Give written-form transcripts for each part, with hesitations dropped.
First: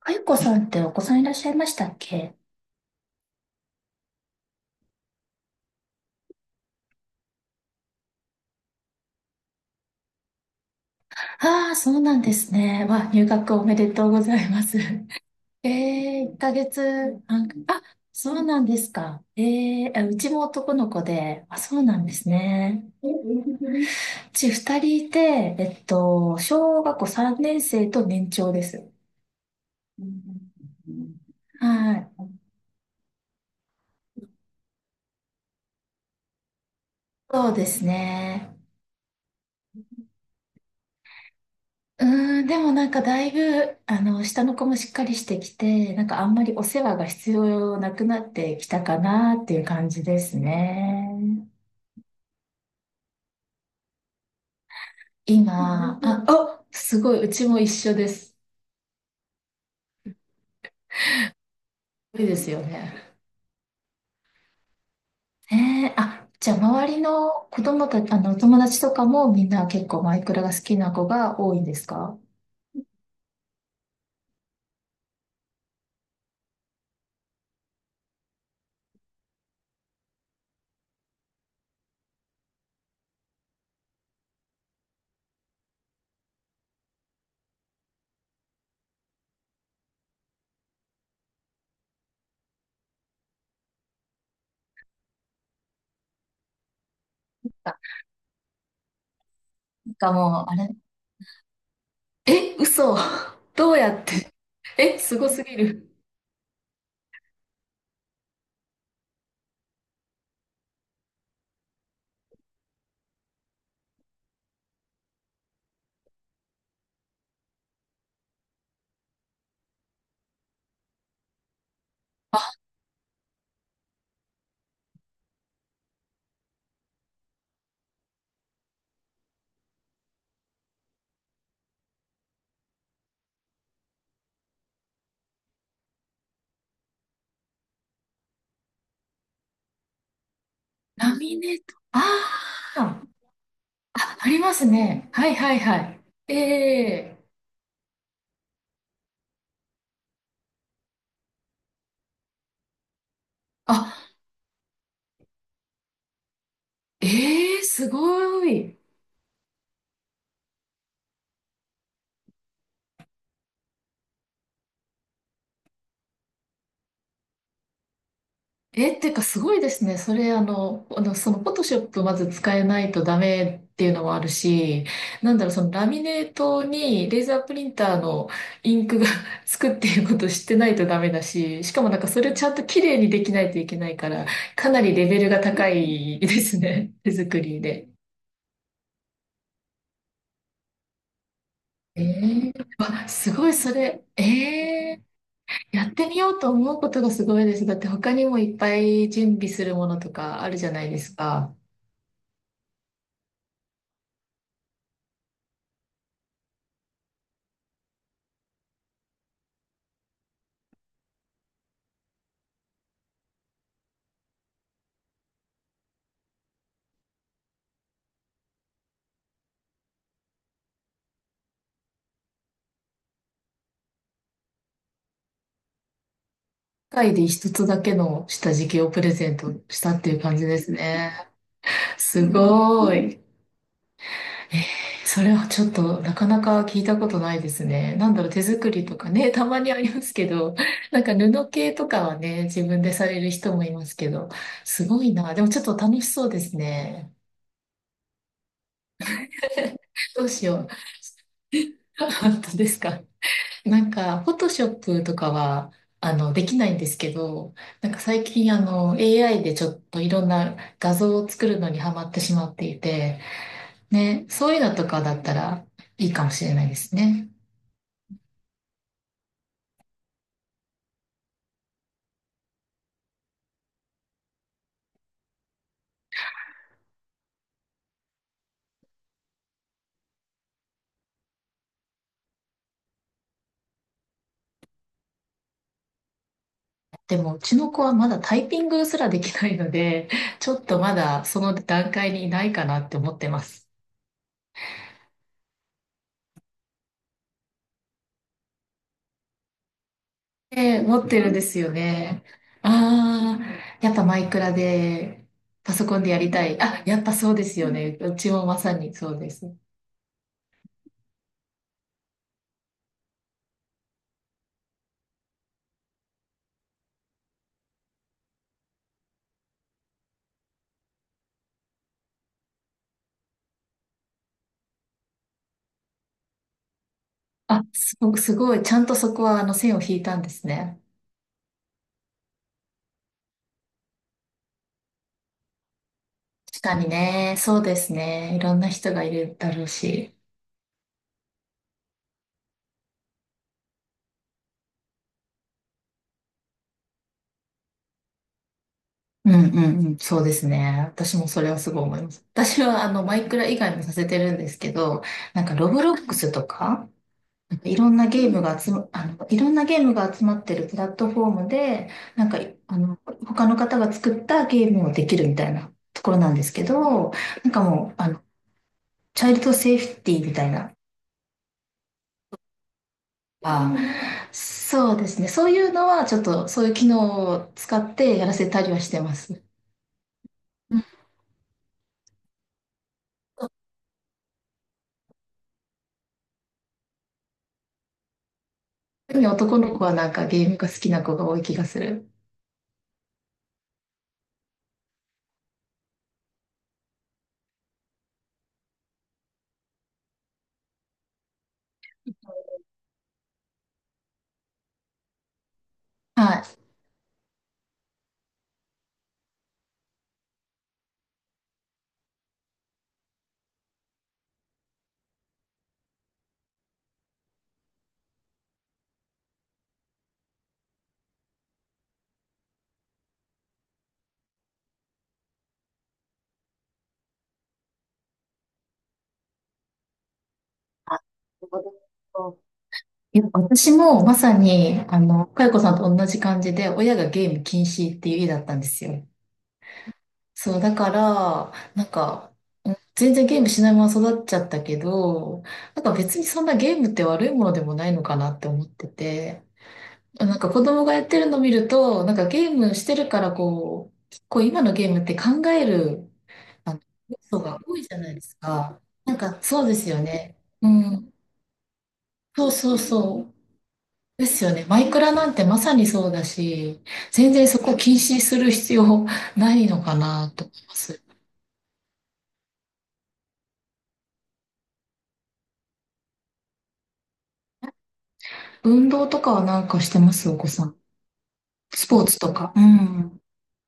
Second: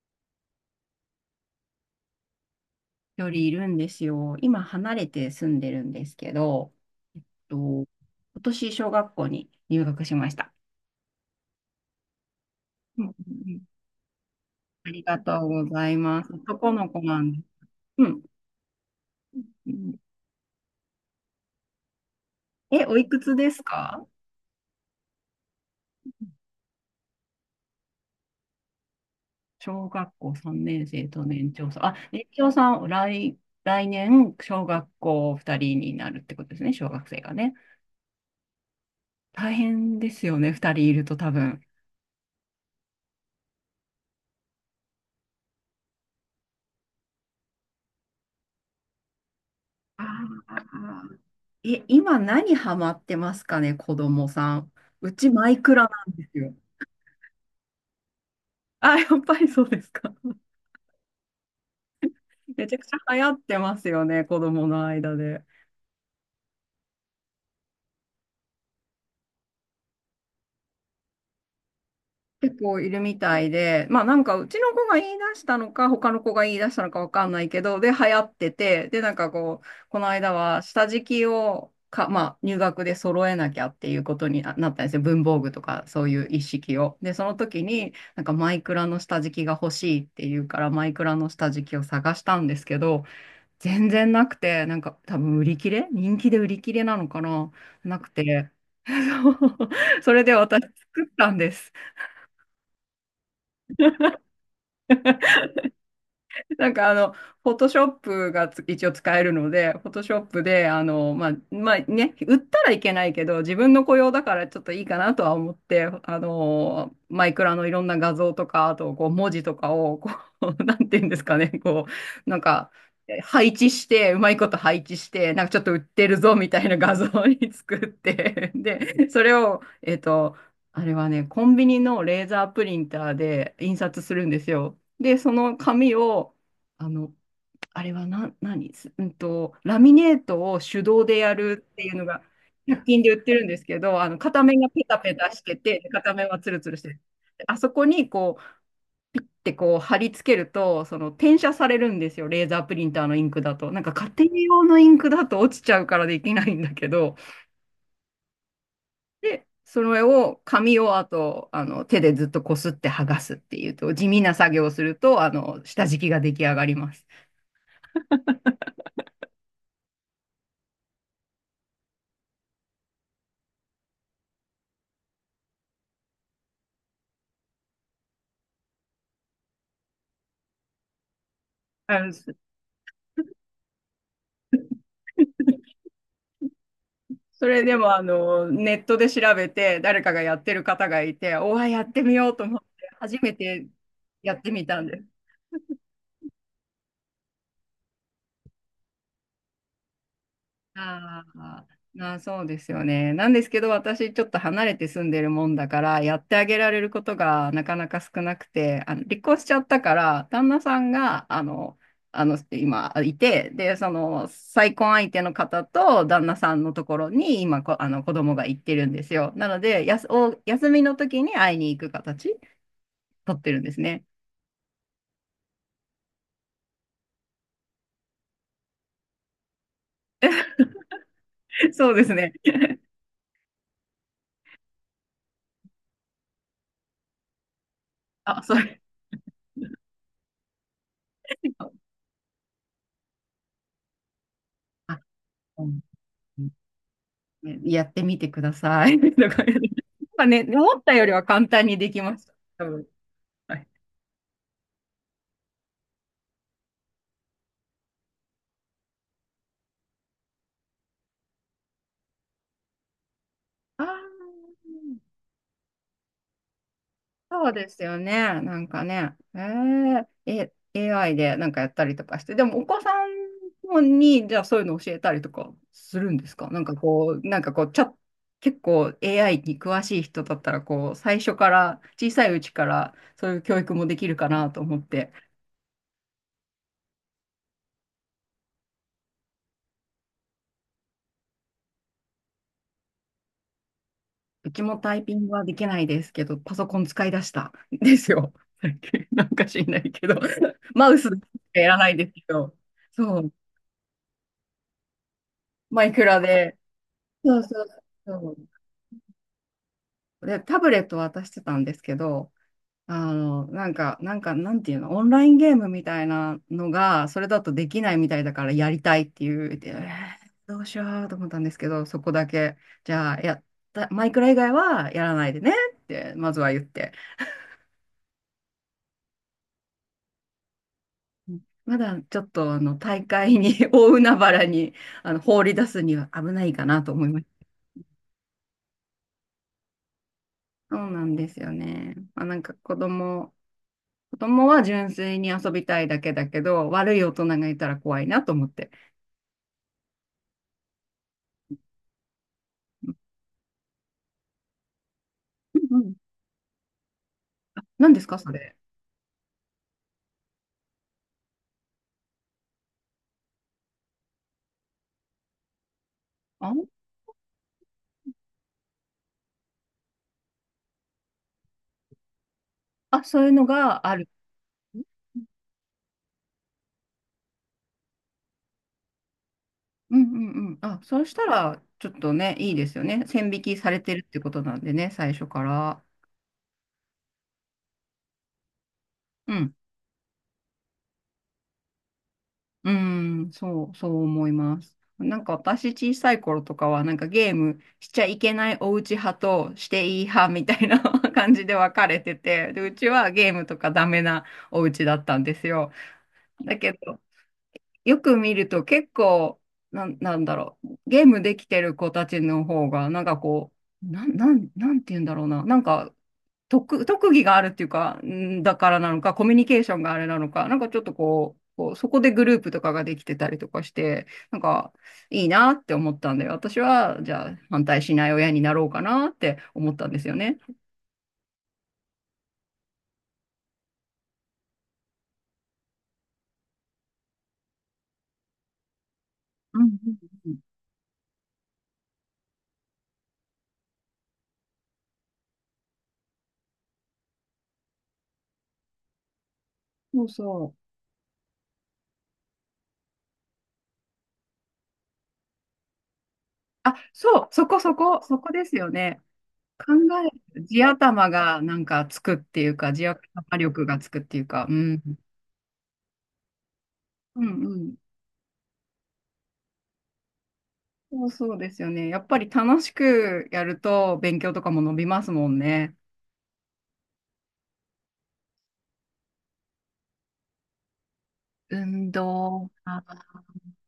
あゆこさんってお子さんいらっしゃいましたっけ？よりいるんですよ。今離れて住んでるんですけど、えっ今年小学校に入学しました。ああー、そうなんですね。うんわ、うん入学うん。おめでとうございます。ありがとう えございえ、ます。1ヶ男の子なん月です。半、あ、うん。そうなんですか。うええ、ん。あ、うちも男の子で、あ、そうなんですね。え、おいくつですか？うち2人いて、小学校3年生と年長です。小学校3年生と年長さん。あ、は年い。長さん、来年、小学校2人になるってことですね、小学生がそうね。ですね。大変ですよね、2人いると多分。でもなんかだいぶ、下の子もしっかりしてきて、なんかあんまりお世話が必要なくなってきたかなっていう感じあですー。ね。え、今何ハマってますかね、子供さん。うちマイクラな今、んあ、ですおよ。あ、すごい、うちも一緒です。あ、やっぱりそうですか。ごいですよめちゃくちね。ゃ流行ってますよね、子供の間で。ねえ、あ、じゃあ周りの子供たち、友達とかもみんな結構マイクラが好きな子が多いんですか？結構いるみたいで、まあなんかうちの子が言い出したのか、他の子が言い出したのかわかんないけど、で、流行ってて、で、なんかこう、この間は下敷きをか、まあ入学で揃えなきゃっていうことにったんですよ。文房具とかそういう一式を。で、その時になんかマイクラの下敷きが欲しいっていうから、マイクラの下敷きを探したんですけど、全然なくて、なんか多分売り切れ、人気で売り切れなのかな、あ、なくて。そう、なんかそれでもう、あ私れ、作ったんです。え、嘘。どうやって？え、すごすぎる。なんかあの、フォトショップが一応使えるので、フォトショップで、あの、まあ、まあね、売ったらいけないけど、自分の雇用だからちょっといいかなとは思って、あの、マイクラのいろんな画像とか、あとこう文字とかを、こう、なんていうんですかね、こう、なんか、配置して、うまいこと配置して、なんかちょっと売ってるぞみたいな画像に作って、で、それを、あれはね、コンビニのレーザープリンターで印刷するんですよ。で、その紙を、あの、あれはな、何すうんと、ラミネートを手動ラでやミネーるト。っていうのあが、100均あ。で売ってるんですけど、ああ、の、あり片ま面すがペタね。ペはタいしはていはて、い。片面はツルツルしてる。ええ、で、あそこにこう、ってこう貼り付けると、その転写されるんですよ、レーザープリンターのインクだと。あ、なんか家庭用のインクだと落ちちゃうからできないんだけど、ええ、すごい。で、それを、紙を、あと、あの、手でずっとこすって剥がすっていうと、地味な作業をすると、あの、下敷きが出来上がります。えーってかすごいですね。それ、フォトショップまず使えないとダメっていうのもあるし、なんだろう、そのラミネートにレーザープリンターのインクが つくっていうことを知ってないとダメだし、しかもなあんかの、それをちゃんと綺麗にできないといけないから、かなりレベルが高いですね。手作そりれでで。もあのネットで調べて誰かがやってる方がいて、おわ、やっえてみようとえ、思ってあ、初すめごい、てそれ。えやってみたんでえ、す。やってみようと思うことがすごいです。だって他にもいっぱい準備するものとかあるじゃないですあか。あ、まあそうですよね。なんですけど私ちょっと離れて住んでるもんだからやってあげられることがなかなか少なくて、あの離婚しちゃったから旦那さんがあの、あの今いて、で、その再婚相手の方と旦那さんのところにあの子供が行ってるんですよ。なので、やす、お、休みの時に会いに行く形。撮ってるんですね。世界で一つだけの下敷きをプレゼントしたっていう感じですね。そうですすね。ごい。えー、それはちょっとなかなか聞いたことないですね。なんだろう、手あ、そ作れ。 りとかね、たまにありますけど、なんか布系と かはね、自分でされる人もいますけど、すあ、ごいな。でもちょっうとん楽しそうですね。ね、やってみてください。とか言って、 どまあうね、しよう。思ったよりは簡単 にできました。本当多です分。か。はい。なんか、フォトショップとかは、できないんですけど、なんか最近、AI でちょっといろんな画像を作るのにハマってしまっていて、あね、ー、そういうのとかだったらいいかもしれないですね。そうですよね。なんかね。AI でなんかやったりとかして。でも、お子さんに、じゃあそういうの教えたりとかするんですか？なんかこう、結構 AI に詳しい人だったら、こう、最初から、小さいうちから、そういう教育もできるかなと思って。でも、うちの子はまだタイピングすらできないので、ちょっとまだその段階にいないかなって思ってます。うちもタイピングはできないですけど、パソコン使い出したん ですよ。最近なんか知んないけど、ええ、マウ持っスしてるんですかやよらないですね。けど、そう、ああ、やっぱマイクラで、パソマイコンクでやラりたい。で。あ、やっぱそうそうですそうよね。うちそもまさにそうです。う。で、タブレット渡してたんですけど、あの、なんか、なんていうの、オンラインゲームみたいなのが、それだとできないみたいだからやりたいっていう、でーどうしようと思ったんですけど、そこだけ、じゃあ、やった、マイクラ以外はやらないでねって、まずは言って。あ、すごく、すごい。ちゃんとそこは、線を引いたんですね。まだちょっとあの大会に 大海原にあの放り出すには危ない確かかなにと思います。ね。そうですね。いろんな人がいるだろうし。そうなんですよね。まあ、なんか子供は純粋に遊びたいだけだけど、悪い大人がいたら怖いなと思って。うんうんうん。そうですね。私もそれはすごい思います。私は、マイクラ以外もさせてるんですけど、なんか、うロブんうロん。ックスとか、何ですか、それ？いろんなゲームが集まってるプラットフォームで、なんか、あの、他の方が作ったゲームをできるみたいなところなんですけあ、ど、なんかもう、チャイルドセーフティーみたいな、あ、そういうのあ、がある。そうですね。そういうのは、ちょっと、そういう機能を使ってやらせたりはしてます。うんうんうん。うあ、ん、そうしたらちょっとね、いいですよね。線引きされてるってことなんでね、最初から。特にうん。男の子はなんかゲームが好きな子が多い気がする。うん、そう、そう思います。なんか私小さい頃とかはなんかゲームしちゃいけないお家派としていい派みたいな 感じで分かれてて、で、うちはゲームとかダメなお家だったんですよ。だはけど、よく見ると結構、なんだろう、ゲームできてる子たちの方が、なんかこう、なんて言うんだろうな、なんか特技があるっていうか、んだからなのか、コミュニケーションがあれなのか、なんかちょっとこう、こうそこでグループとかができてたりとかして、なんかいいなって思ったんで、私はじゃあ反対しない親になろうかなって思ったんですよね。い。いや、私もまさに、かよこさんと同じ感じで、親がゲーム禁止っていう家だったんですよ。うんうんうん。そう、だから、なんか、うん、全然ゲームしないまま育っちゃったけど、なんか別にそんなゲームって悪いものでもないのかなって思ってて、そうなんかそ子う。供がやってるの見ると、なんかゲームしてるからこう、結構今のゲームって考える、ああ、の、要そう、素が多いじゃないそでこすですよか。ね。なんかそう考ですよえね。る、地う頭ん。がなんかつくってそいううそか、う地そう。頭力がつくっていでうすか、ようね。マん。イクラなんてまさにそうだし、う全ん然うそん。こ禁止する必要ないのかなと思います。そうそうですよね。やっぱり楽しくやると勉強とかも伸びますもんね。運動とかはなんかしてますお子さん。ス運ポーツと動。か。うあん。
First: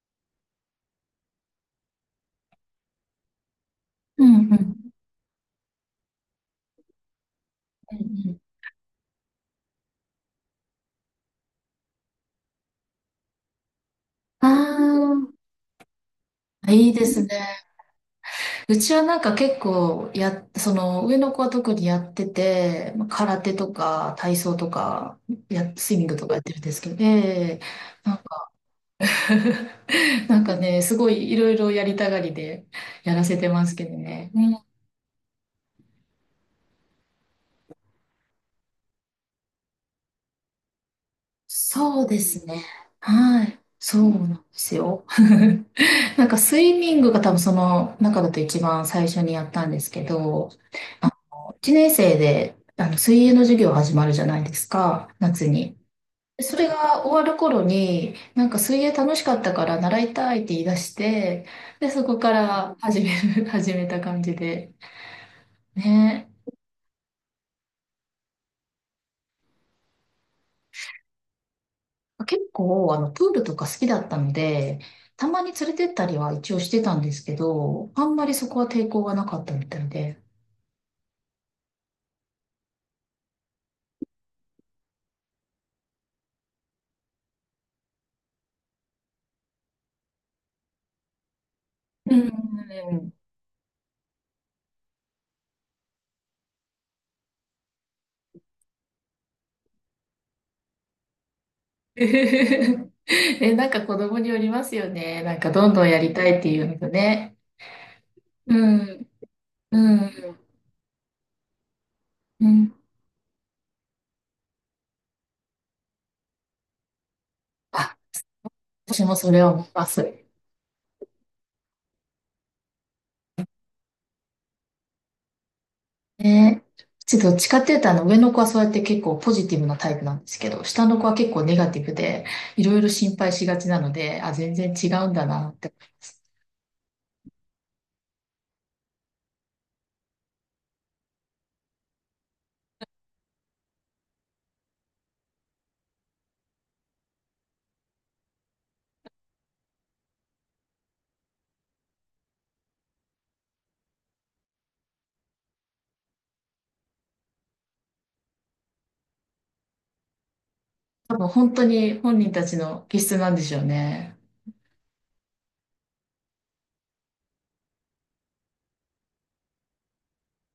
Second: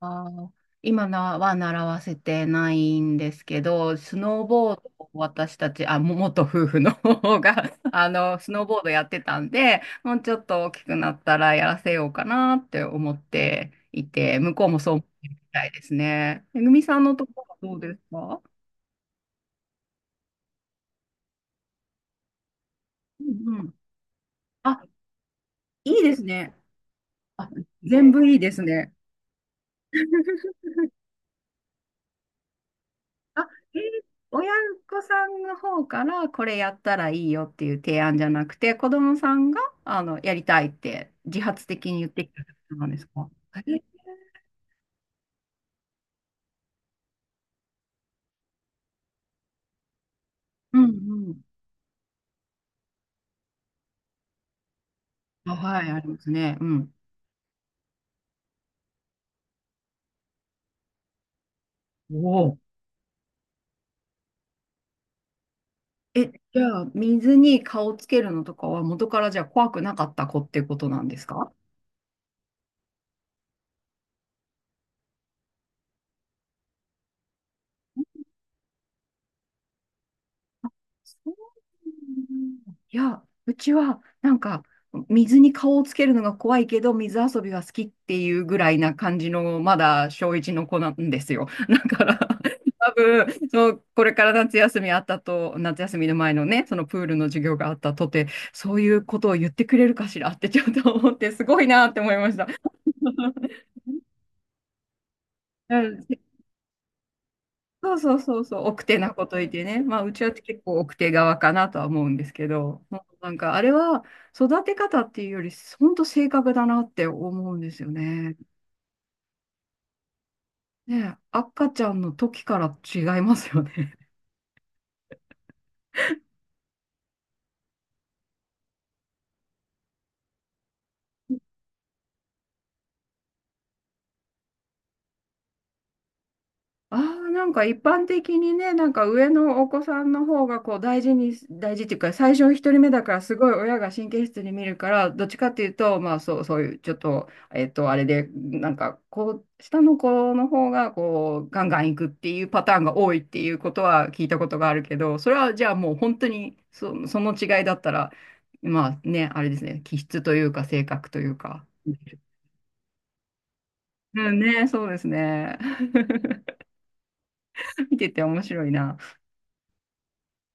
ー、今のは習わせてないんですけど、スうんうノーん。うボーんドを私たち、あ、も元夫婦の方が、うあの、ん。スノーボードやってたんで、もうちょっと大きくなったらやらせようかなって思っていて、あ向こうもそう思ってるみたいですね。めぐあ、みいいさでんのすとこね。ろはどうですか？うちはなんか結構や、その上の子は特にやってて、まあう空手んうとん。か体操とあ、か、や、いスイいミングですとかやってね。るんですけど、あ、ええ、全なん部いいか、ですね。なんかね、すごいいろいろやりたがりでやらせあ、てますえー、けどね。う親ん、御さんの方からこれやったらいいよっていう提案じゃなくて、子供さんがあのやりたいって自発的にそう言っでてきすたこね。となんですか？はい。え、そうなんですよ。なんかスイミングが多分その中だと一番最初にやったんですけど、うんあうん。1年生であの水泳の授業始まるじゃないですか、夏あ、に。はい、ありますそね。うれん。が終わる頃に、なんか水泳楽しかったから習いたいって言い出して、で、そこかおお。ら始める、始めた感じで。ね。え、じゃあ、水に顔つけるのとかは元からじゃあ怖くなかった子ってことなんですか？結構、プールとか好きだったので、たまに連れてったりは一応してたんですけど、あんまりそこは抵抗がなかったみたいで。いや、うちはなんか水に顔をつけるのが怖いけど、水遊びは好きっていうぐらいな感じの、まだ小一の子なんですよ。だかうら、多ん。分、そう、これから夏休みあったと、夏休みの前のね、そのプールの授業があったとて、そういうことを言ってくれるかしらってちょっと思って、すごいなっ て思いました。え、なんか子供によりますよね。なんかどんうどんやん、りたいっていうのとね。そうそうそううそう、奥手ん。なこと言ってうね。まあ、ん。うちは結構奥手側かなとは思うんですうけん。ど、もうなんかあれは育て方っていうより、本当性格だなって思うんですよあ、ね。私もそれを思います。ねえ、赤ちゃんの時から違いますよね。ねえ、ちょっとどっちかっていうと、上の子はそうやって結構ポジティブなタイプなんですけど、下の子は結構ネガティブで、いろいろ心配しがちなので、あ、全然違うんだなって思います。ああ、なんか一般的にね、なんか上のお子さんの方がこう大事に、大事っていうか、最初一人目だからすごい親が神経質に見るから、どっちかっていうと、まあそう、そういうちょっと、あれで、なんかこう、下の子の方がこう、ガンガンいくっていうパターンが多いっていうことは聞いたことがあるけど、それはじゃあもう本当にその違いだったら、まあね、あれですね、気質というか性格多とい分う本当か。に本人たちの気質なんでしょうね。うんね、そうですね。見てて面白いな。